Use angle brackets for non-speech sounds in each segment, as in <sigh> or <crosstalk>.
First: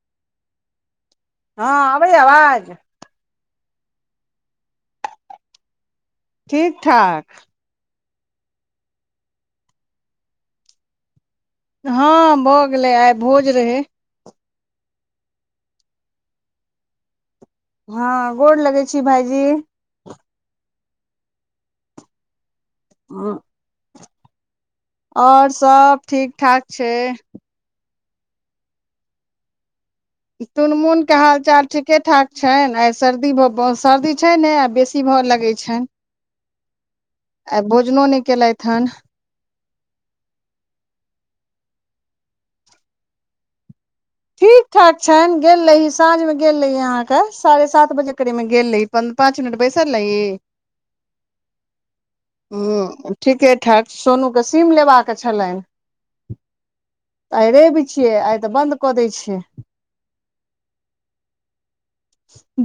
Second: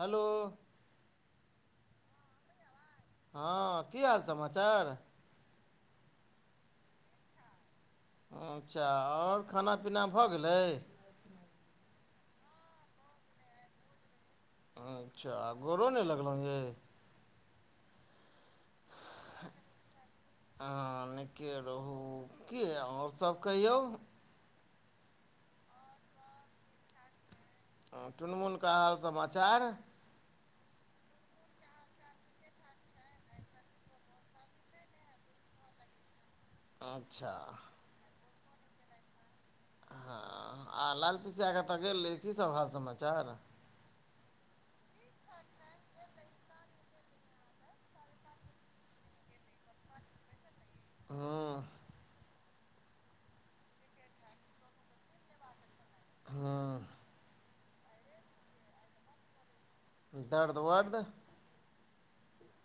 Hello हँ अबै य अबाज? हँ, की हाल समाचार? ठीक ठाक। अच्छा, आओर खाना पीना भऽ गेलै? हँ भऽ गेलै, आइ भोज रहै। अच्छा, आ गोड़ो नहि लगलहुँ ये? हँ, गोर लगै छी भाईजी। ह नीके रहू, कि यै आओर सब कहियौ। और सब ठीक ठाक छै। हँ टुनमुन क हाल समाचार? टुनमुन क हालचाल ठीके ठाक छैन। आइ सर्दी ब भऽ, सर्दी छै ने आ बेसी ती भऽ लगै छैन। अच्छा। नो नहि केलैथ हन। हँ, आ लाल पिसा क अतऽ गेल रही, कीसभ हाल समाचार? ठीक ठाक छैन। गेल रही साँझ मे गेल रही अहाँ के, साढ़े सात बजे करीब मे गेल रही। पन पाँच मिनट बैसल लई हँ ह्म, ठीके ठाक, सोनू क सीम लेबाक छलैन। हाँ आइ रैब छियै, आइ तऽ बन्द कऽ दै छै। दर्द वर्द?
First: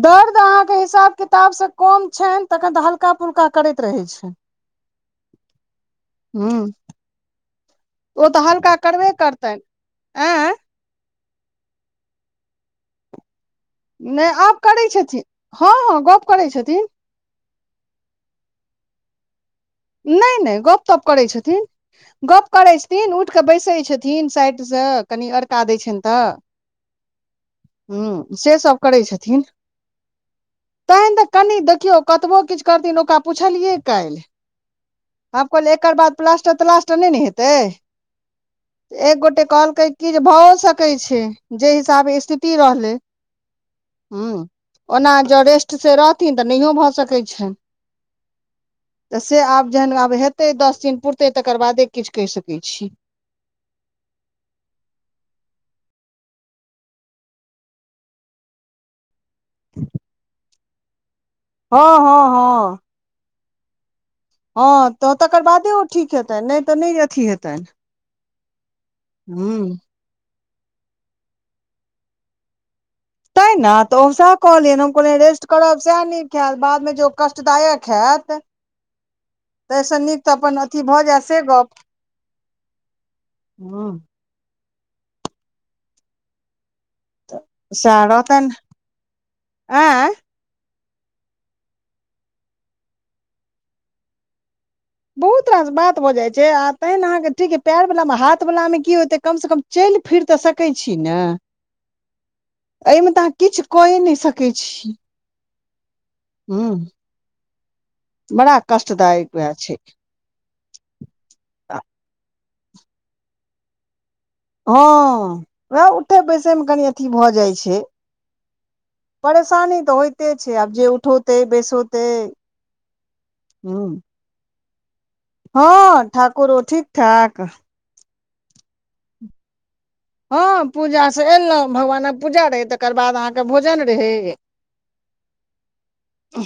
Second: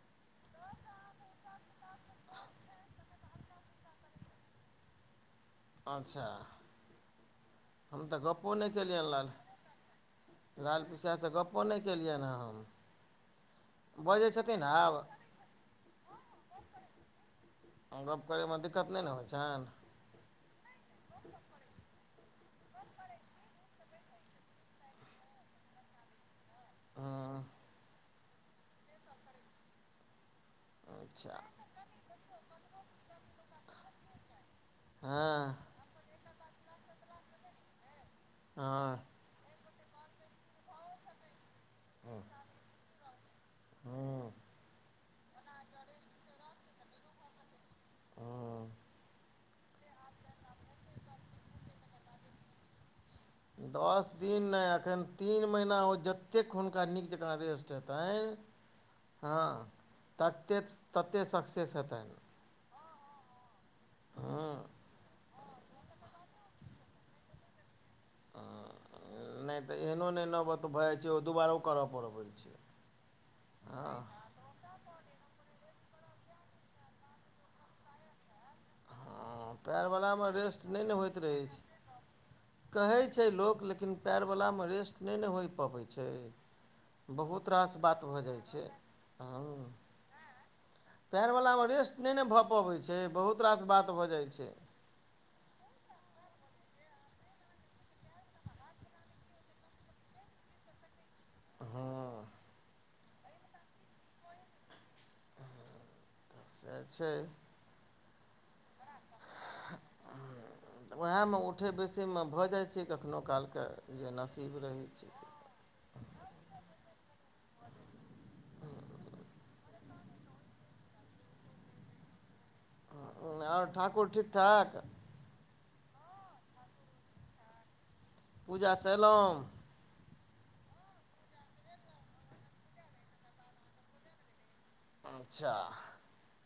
दर्द अहाँक हिसाब किताबसँ कम छैन, तखन तऽ हल्का फुल्का करैत रहैत छै। अच्छा हूँ हम तऽ ओ गप्पो नहि हल्का केलियनि करबे लाल, करतनि आँय लाल पिसासँ गप्पो नहि केलियनि हँ हम। नइ बजै आब छथिन करै छथिन। हँ हँ गप करै छथिन। और गप्प करैमे दिक्कत नहि ने होइ छैन? नइ नइ गप तप करै छथिन। गप करै छथिन, उठ कऽ बैसैय छथिन। तीन साइड स कनि अड़का दै छीयन तऽ। हँ हँ हु से सब करै छथिन। तैं त अच्छा कनि देखियो कतबो किछ करथिन, ओकरा पुछलियै काल्हि। आब हँ कहलियै एकर बाद प्लास्टर तलास्टर नहि ने हेतै। हँ एक गोटे कहलकै कि जे भऽओ सकै छै, जै हिसाबे स्थिति रहलै। हँ ह्म, ओना ज रेस्ट से रहथिन तऽ नहियो भऽ सकैत छनि। हँ तऽ से आब जहन आब हेतै, दस दिन पुरतै तकर बादे किछ कहि सकै छी। दस दिन नहि, एखन तीन महिना, ओ जतेक हुनका नीक जँका रेस्ट हेतनि हँ, तत्ते तत्ते सक हँ सतेन हँ हँ <unintelligible> ह हँ, तऽ तकर बादे ओ ठीक हेतनि, नहि तऽ नहि अथी हेतनि। हँ नैय हूँ तऽ एहनो नैय न भत-भऽ जाइ छै, ओ दुबारो करय पड़बै छै। तैं न, तऽ ओ हँ साप कहलियैन हम कहलियै रेस्ट करब सैह नीक हैत, बाद मे जे ओ कष्टदायक हैत हँ, पैऽर एहिसँ वला नीक मे तऽ अपन रेस्ट अथी नैय ने भऽ होइत जाय से रहै छै। गप कहै छै लोक, हँ लेकिन पैऽर वला में रेस्ट नैय न होय पबै छै। बहुत रास सएह बात भऽ जाइ रहतनि छै, हं। आँय पैऽर वला में रेस्ट नैय न भऽ पबै छै, बहुत रास बात भऽ जाइ छै। बहुत रास बात भऽ जाइ छै, आ तैं ना अहाँके ठीके, पैऽर वला में, हाथ वला मे की होतै कम सँ कम चैल फिर तऽ सकै छी ने? हँ अई में तऽ अहाँ किछ कऐ नैय सकै छी। तऽ सएह हूम्म, छै बड़ा कष्टदायक वैह छै। वैहैऽ में उठै बैसै मे भऽ जाइ छै कखनो कालके जे नसीब रहै छै। वैह उठय बैसय मे कनि अथी भऽ जाइ छै। परेशानी तऽ होइते छै, आब जे उठौतै बैसोतै हँ, और ठाकुर ठीक ठाक? हँ, ठाकुरो ठीक ठाक। पूजा स एलौं? हँ पूजासँ एयलौं, भगवानक पूजा रहै, तकर बाद अहाँके भोजन रहै। अच्छा।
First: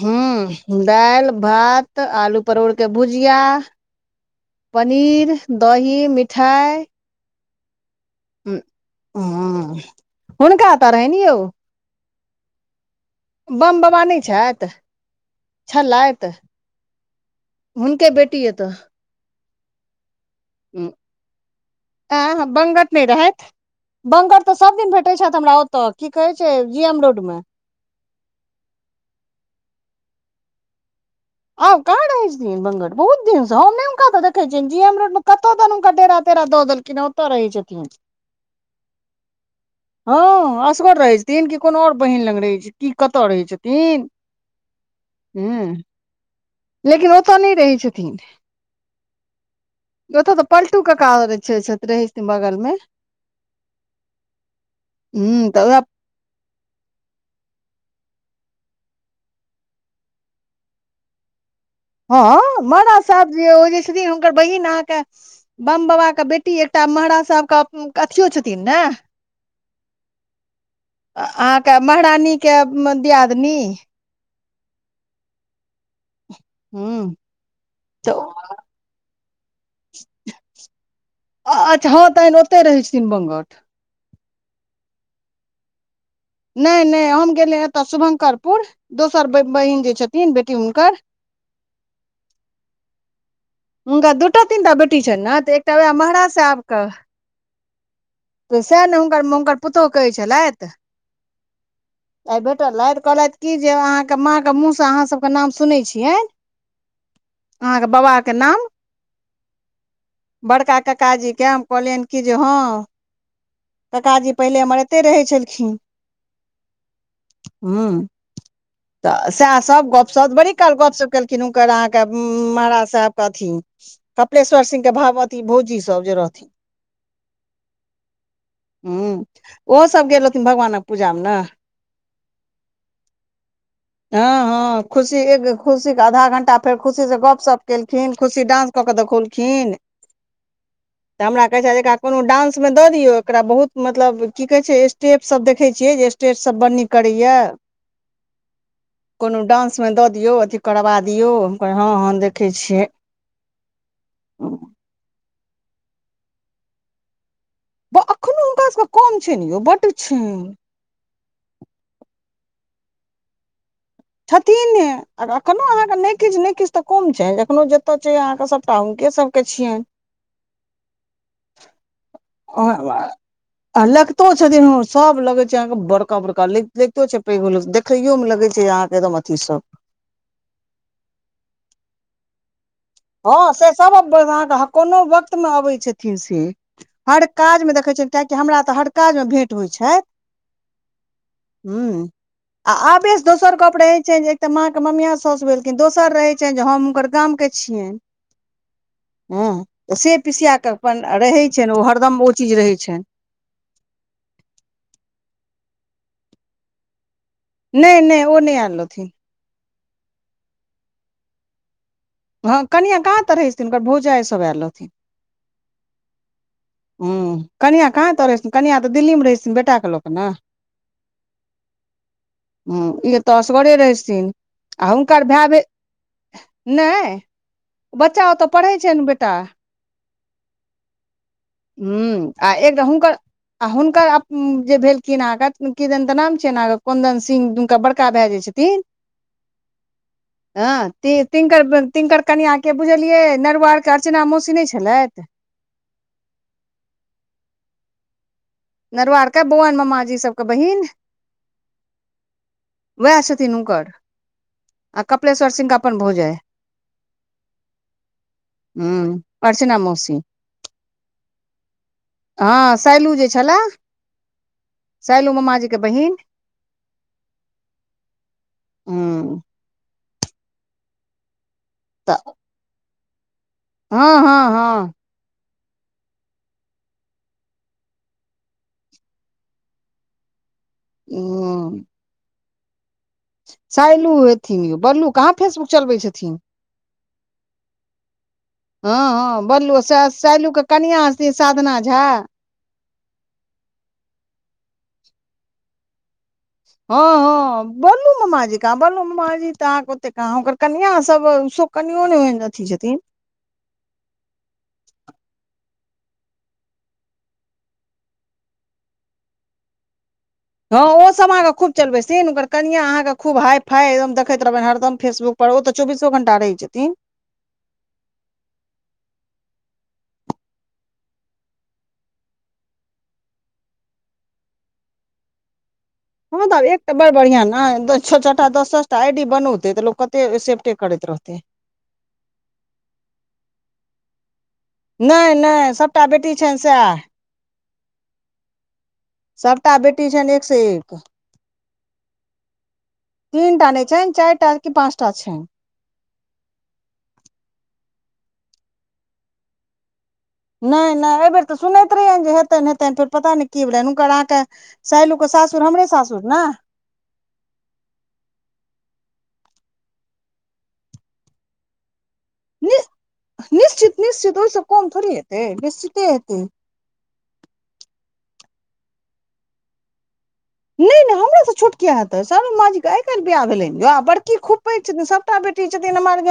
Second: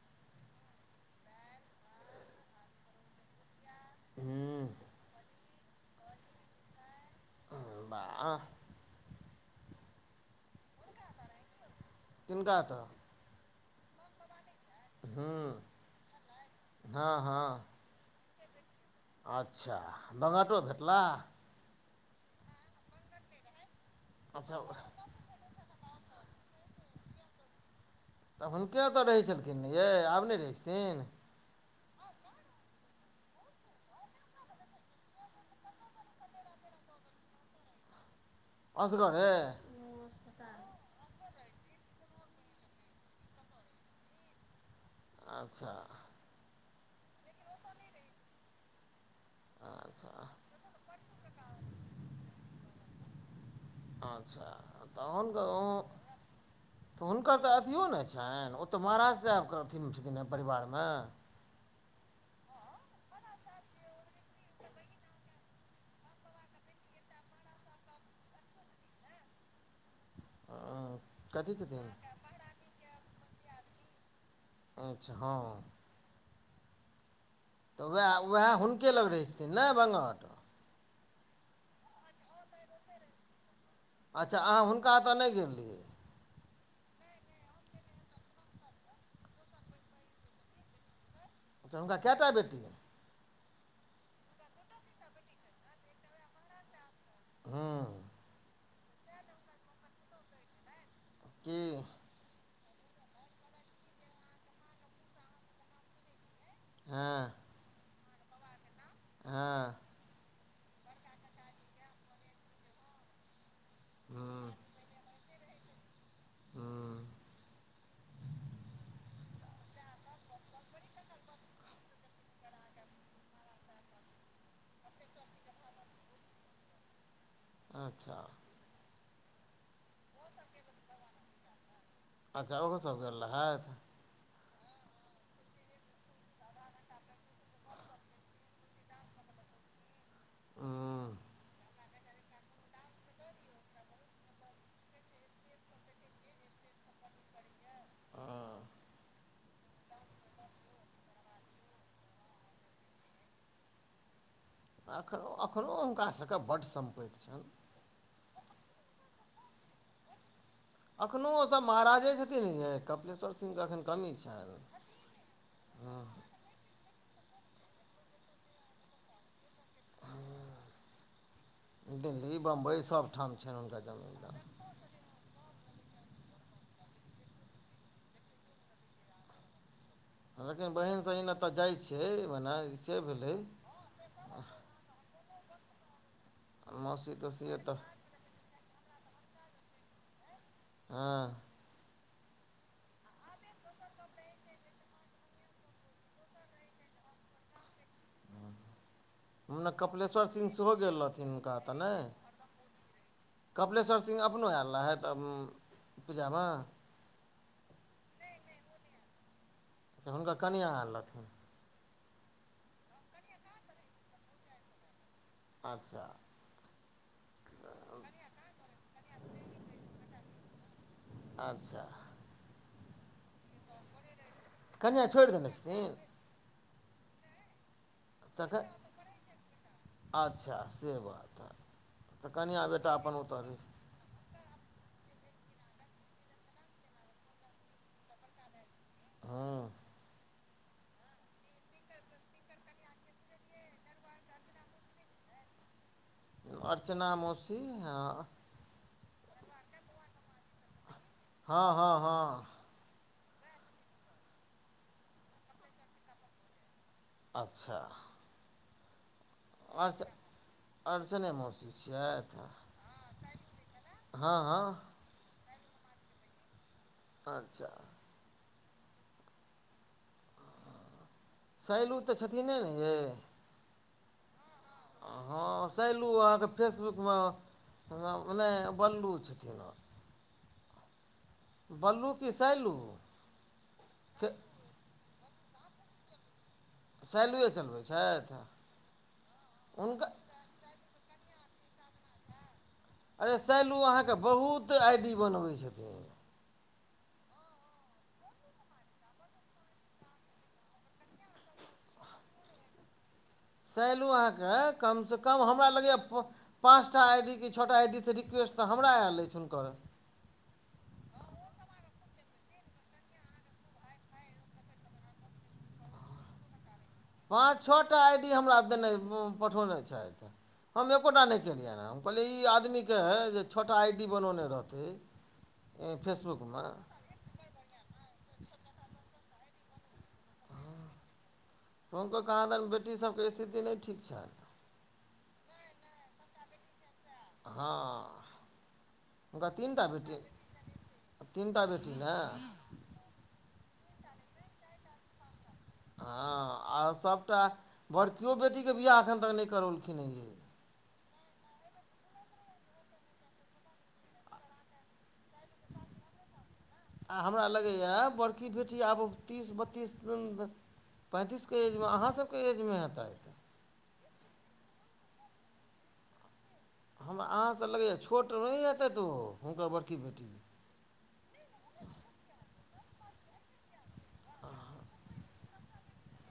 हूँम्म, दैल, भात, आलूक परोर के भुजिया, हूँ पनीर, दही, मिठाइ हे बा हूँम्म, हुनका ओतऽ रहैन यौ किनका तऽ बमबवा नैय छैथ हूँ छेलैत? हँ हँ हुनके बेटी ओतऽ अच्छा, बगटो भेटलाह? ऐं? बंगत नैय रहैथ। बंगट तऽ अच्छा सब दिन भेटै छैथि, हमरा ओतऽ की कहै छै? जी एम रोड में। तऽ हुनके ओतऽ रहै छेलखिन ने यै? आब नैय रहै छथिन? आब काहाँ रहै छथिन बंगट बहुत दिन स, हम नै हुनका देखै छियैन, जी एम रोड मे कतऽ दैन हुनकर डेरा-तेरा दऽ देलकै किना ओतऽ रहै छथिन। असगऽरे? हँ असगर रहै छथिन, कि कोनो और बहिन लंग रहै छै, की कताऽ रहै छथिन? ह अच्छा। लेकिन ओतऽ नैय रहै छथिन। अच्छा ओतऽ तऽ पलटू कक्का रहै छै-छत-रहै छथिन बगल में। आंच्छा तऽहन ह कहू तऽ उएह तऽ हुनकर तऽ अथियो न छैन? ओ तऽ महाराज सहैब के अथी में छथिन ने परिवार में? हँ, महराज सहैब जे ओ जे छथिन हुनकर बहिन आहाँ के बमबबाके बेटी एकटा महराज सहैब के अथियो छथिन ने? कथी अहाँ के छथिन महरानी के दियादनी। अच्छा हँ। हूँम्म। तऽ वैह-वैह हुनके लग रहै छथिन ने बंगट? अ-अच्छा हँ तहैन ओत्तै रहै छथिन बंगट। अच्छा अहाँ हुनका एतऽ नै गेल रहियै। नै-नै, हम गेलियै एतऽ शुभंकरपुर। दोसर ब-बहिन जे छथिन बेटी हुनकर। अछा, हुनका केटा बेटी? हुनका दू-टा, तीन- टा बेटी छैन न तऽ एकटा वेह महाराज सेहब कऽ। हूँ। तऽ सेह ने हुनकर-म-हुनकर पुतौह कहै छलैत। की? ऐ भेटल रहैथ कहलैथ की जे अहाँ के माँ के मुँह से अहाँ सब के नाम सुनै छियैन। हँ। अहाँ के बबा के नाम? हँं। बड़का ककाजी के हम कहलियैन कि जे हँ। ककाजी हूँ पहिले हमर एत्तै रहै छलखीन। हूँ हूं। तऽ सेह सब गपशब बड़ी काल गपशप केलखिन हुनकर अहाँ के उं महाराज साहेब के अथी। कपलेश्वर सिंह के भाव अथी भौजी सब जे रहथिन। आच्छा। हूँ, ओहो सब गेल रहथिन भगवानक पूजा में-न। अच्छा, ओहो सब गेल रहैथ? हँ-हँ, खुशी एक खुशी के आधा-घण्टा फेर खुशी से गपशप केलखिन खुशी डान्स कऽ के देखौलखिन। हूं। तऽ हमरा कहै छै जे एकरा कोनो डांसमे दऽ दियौ एकरा बहुत मत मतलब की कहै छै स्टेप सब देखै छियै जे स्टेट सब बड़ नीक करैये। हँ। कोनो डांस में दऽ दियौ अथी करबा दियौ हम कहयै हँ-हँ देखै छियै। अखओ-अखनो हुनका सब के बड्ड सम्पैत छैन। बऽअखनौ हुनका सबके कम छैन यौ बड्ड छैन। अखनो ओ सब महाराजे छथिन यै कपलेश्वर सिंह के अखैन छथिन्हें, और अखनो अहाँके हँ नै-किछ- नै-किछ तऽ कम छैन, अखनो जेत्त छै अहाँके सपटा हुनके सब के छियैन। हूंँ, दिल्ली, बम्बई सब ठाम छैन हुनका जमीन टा। सब लगे छै अहाँ के बड़का-बड़का लैग-लैगतो छै पैघो लोक स देखैयो मे लगे छै अहाँ के एकदम अथी सब। हलाँकि हम बहीन-सहीन एत जाय छै ओना हँ, से सब बेर अहाँक ह कोनो वक्त मे अबै छथिन से। मौसी हर तौसी काज में एतऽ देखै छियैन किएकि हमरा तऽ हर काजमे भेँट होइ छै। हँ। हूँ। आ आबेस दोसर गप रहै छै जे एक तऽ माँ क ममिया सौस भेलखीन, दोसर रहै छैन जे हम हुनकर गाम के छियैन। हूँ, ओने त से कपिलेश्वर सिंह पिसिया कऽ सेहो गेल अपन रहथिन रहै हुनका छैन ओ हरदम ओ चीज रहै छैन। कपलेश्वर सिंह अपनो एल रहैत तब्म्- पूजा म? नै-नै ओ नै एल रहथिन। तऽ हुनकर कनियाँ एल रहथिन। हाँ कनियां कहाँ तऽ रहै छथिन? हुनकर भोजाइ सब ऐल रहथिन। अच्छा। हूँ, कनिआँ कहाँ एतऽ रहै छथिन? कनिआँ तऽ दिल्लीमे रहै छथिन बेटा के लऽ क न? अच्छा हुँ। ई तऽ असगरे रहैछथिन आ कनिआँ हुनकर छोड़ि भाय देने भेल छथिन नै, बच्चा ओतऽ तखन पढ़ै छैन बेटा। अच्छा से बात। तऽ हुँ, आ कनिआँ एक तऽ बेटा अपन हुनकर, ओतऽ रहै आ हुनकर अप उं जे भेलखिन अहाँके किदैन तऽ नाम छियैन, कुन्दन सिंह दुमका बड़का भैऽ जे छथिन? हाँ। हाँ, ति-तिनकर बऽ तिनकर कनिआँके बुझलियै? नरुआरके अर्चना मौसी नै छलेथ? अर्चना मौसी, हाँ। नरवार के बौअन मामाजी सब हाँ- हाँ- हाँ। वैह छथिन हुनकर, आ कपिलेश्वर सिंह के अपन भोजाय। अच्छा। हुँम्म, अर्चना अर्च मौसी, अर्चने मौसी छियथि हाँ सैलू जे छलैऽ, हँ हँ सैलू मामा जी के बहिन। अच्छा। हुँम्म। सैलू तऽ छथिने ने यैऽ? हाँ- हाँ- हाँ। हाँ, सैलू अहाँके फेसबुक मऽ, हाँ मने बल्लू छथिन। उं। बल्लू कि सैलू? सैलू हेथिन यौ, बल्लू कहाँ फेसबुक चलबै छथिन। सैलुए चलबै छथि हाँ-हाँ बल्लू सै हुनका सैलू के कनयां सी साधना झा। अरे सैलू अहाँके बहुत आइ डी बनबै छथिन। हँ-हँ बल्लू ममाजी कहाँ, बल्लू ममा जी त अहाँके ओते कहाँ, हुनकर कनिआं सब सु कनियों ने ओहेन अथी छथिन। सैलू अहाँकेँ कमसँ कम हमरा लगै यैऽ प पाँचटा आई डी कि छॅटा आई डी स रिक्वेस्ट तऽ हमरा आयल अछि हुनकर। हँ ओसब अहाँके खूब चलबै थीन, हुनकर कनिआं अहाँके खूब हाइ फाइ एकदम देखैत रहबैन हरदम फेसबुक पर ओ तऽ चौबीसो घंटा रहै छथिन। पाँच छॅ टा आइ डी हमरा देने पठौने छैथ। हम एकोटा नैय केलियैन हन, हम कहलियै ई आदमीके जे छॅ टा आइ डी बनौने रहतै <inaudible> ए फेस हँ तऽ आब एकटा बड़ बढ़िआं न, द-छॅऽ-छॅटा दस-दसटा आई डी बनौते तऽ लोक कते सेफ्टे करैत रहतै। तऽ हुनको कहॉं दैन बेटी सबके स्थिति नैय ठीक छैन नैय नैय, सबटा बेटी छैन सैह हँ। हुनका सभटा तीनटा बेटी, छनि एक से एक तीनटा बेटी ने? तीनटा नैय छैन, चाई टा कि पाँचटा छैन। हँ, आ सबटा बड़कियो बेटीके बिआह एखन तक नैय करौलखिन हँ यैऽ। नैय नैय अई बेेर तऽ सुनैत रहियैन जे हेतैन हेतैन, फेर पता नैय की भेलैन हुनकर अहां के सैलू के सासुर हमरे सासुर ने? आ हमरा लगैयाऽ, बड़की बेटी आब तीस बत्तीस दिन पैंतीस के एज में, अहाँ सबके एज में हेतैथ। निश्चित-निश्चित ओहि सँ कम थोड़े हेतै? निश्चिते हेतै। हमरा अहाँसँ लगैयैऽ छोट नैय हेतैथ ओ, हुनकर बड़की बेटी नैय-नैय, हमरा सँ छोट कियाऽ हेतै? सरमा जी के आइ काल्हि बियाह भेलैन यौ? आ बड़की खूब पैघ छथिन सब टा बेटी छथिन हमर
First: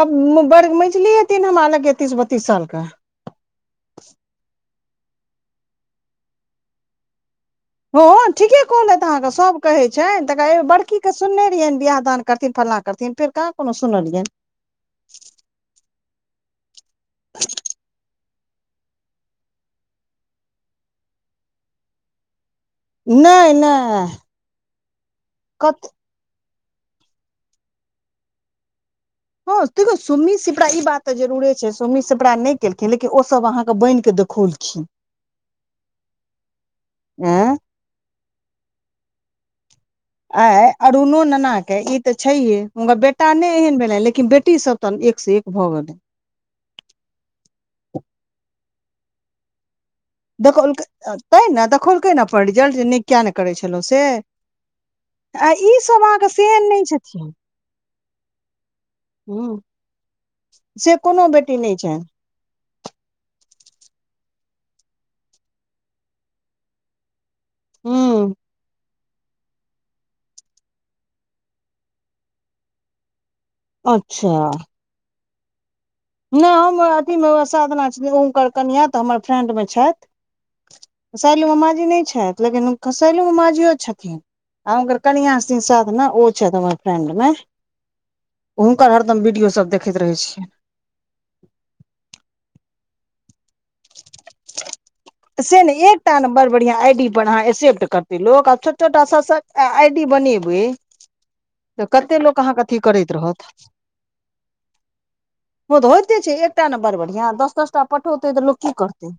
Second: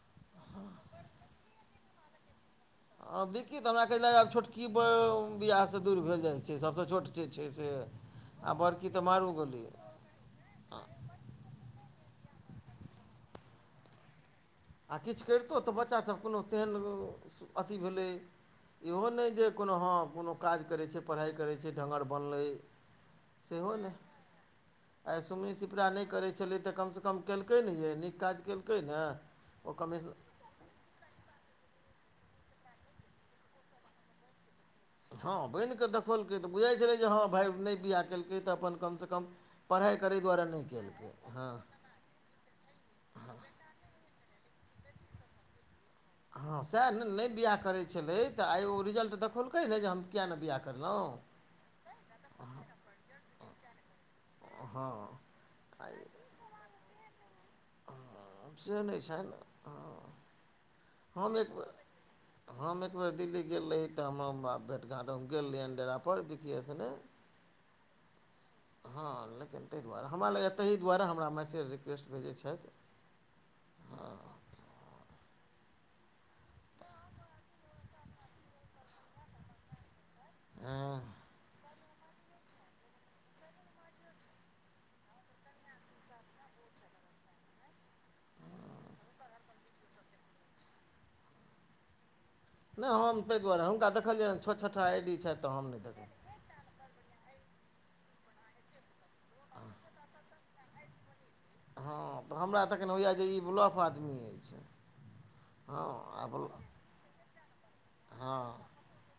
आर के मेझली हेतीन हमरा लगैय तीस बत्तीस साल के आब विक्क तऽ हमरा कहै छलाऽ, आब छोटकी बर बिआहसँ दूइर भेल जाइ छै सबसँ छोट जे छै से, आब बड़की तऽ मारू गोली। छैन तऽ बड़की के सुनने रहियैन, बियाह दान करथिन, फल्नाँ करथिन, फेर कहाँ कुनो सुनलियैन। आ किछ कैरतो तऽ बच्चा सब कोनो तेहन अथी भेलै इहो नैय जे कोनो हँ, कोनो काज करै छै, पढ़ाइ करै छै, ढंगर बनलै सेहो नैय-नैय। नहि आइ सुमनी सिपरा नहि करै छलै तऽ कम सँ कम केलकै न यैऽ? नीक काज केलकै ने? हँ, ओ तेकियौ कमिश सुमी शि पड़ा ई बात तऽ जरुरे छै, सोमी सिपड़ा नैय केलखिन लेकिन ओसब अहाँके बैन कऽ देखौलखिन। हँ बैन कऽ देखौलकै तऽ बुझैइ छलै जे हँ भाय एं नैय बिआह केलकै तऽ अपन कमसँ कम पढ़ाइ करै जो आय अरुणो नना के ई त छैहे, हुनकर बेटा नै एहन भेलैन लेकिन बेटी सब तऽ एक स एक भऽ गेलै। हँ सैह न? नै बियाह करैत छलै तऽ आइ ओ रिजल्ट देखौलकै ने जे हम किएक नहि बियाह देखौलकै, करलहुँ तैँ ने देखौलकै ने अपन रिजल्ट जे नहि किया नहि करै छलौं से हँ। मा के से नैय छथिन हाॅं, से नैय छैन, ह हॉं। से कुनो बेटी नैय छैन। हम एक बेर दिल्ली गेल रही तऽ हमा मा भेटघाँट, हम गेल रहियैन डेरा पर बिक्किये सने <inaudible> हूम्म। हँ, लेकिन तई दुआरे, हमरा लगैयैऽ ताहि दुआरे हमरा मैसेज रिक्वेस्ट भेजै छैथ। अच्छा नैय, हम अथीमे साधना छथिन, हुनकर कनिआं तऽ हमर फ्रेंड में छैथ। हँ। सैलू ममाजी नैय छैथ, लेकिन सैलू ममाजियो छथिन। आ हुनकर कनिआं छथिन साधना, ओ छैथ हमर फ्रेंड में। हुनकर हरदम वीडियो सब देखैत रहै छियैन। नैय हम तई दुआरे, हुनका देखलियैन छॅ-छॅ टा आइ डी छैथ। से नै एकटा न बड़ बढ़िया आईडी पर अहाँ एसेप्ट करतै लोक, आ छॅ-छॅ टा सात-सात आह। डी बनेबै तऽ हँ कतेक लोक हमरा अहाँके अथी तखन होइए करैत जे ई रहत। ब्लॉफ आदमी अछि ओ हँ तऽ होइते आ छै, ब्ल एकटा ने बड़ बढ़िआं दस-दस टा पठौतै तऽ लोक की करतै?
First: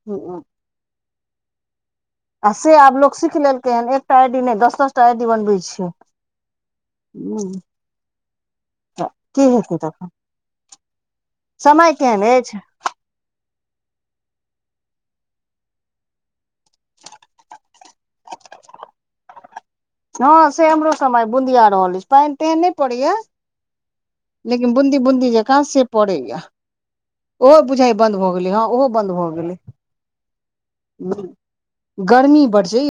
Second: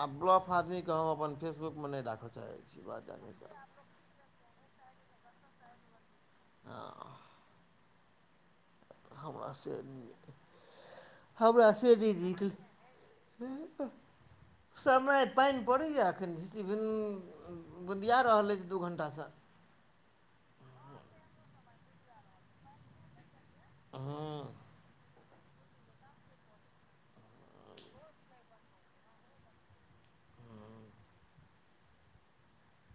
आब ब्लॉफ आदमी केँ हम अपन फेसबुक मे नैय राखऽ चाहै छी, बात जानी सा चाईर दिने दस-दस टा आइडी बनबै छै। हॅं। हूँम्म। तऽ की हमरा से हेतय तखनऽ? हमरा से नैय नीक अछि समय पानि पड़ैय यैऽ एखन, झीसी भेल बुंदिया रहल अछि दू घण्टा सँ। हँ से हमरो समय बुंदिया रहल अछि, पानि तेहन नहि पड़ैया। हँ। लेकिन बूंदी बूंदी जेकाँ से पड़ैया। ओहो बुझाइ यैऽ बंन्द भऽ गेलै, हँ ओहो बंन्द भऽ गेलै। गर्मी बड छै य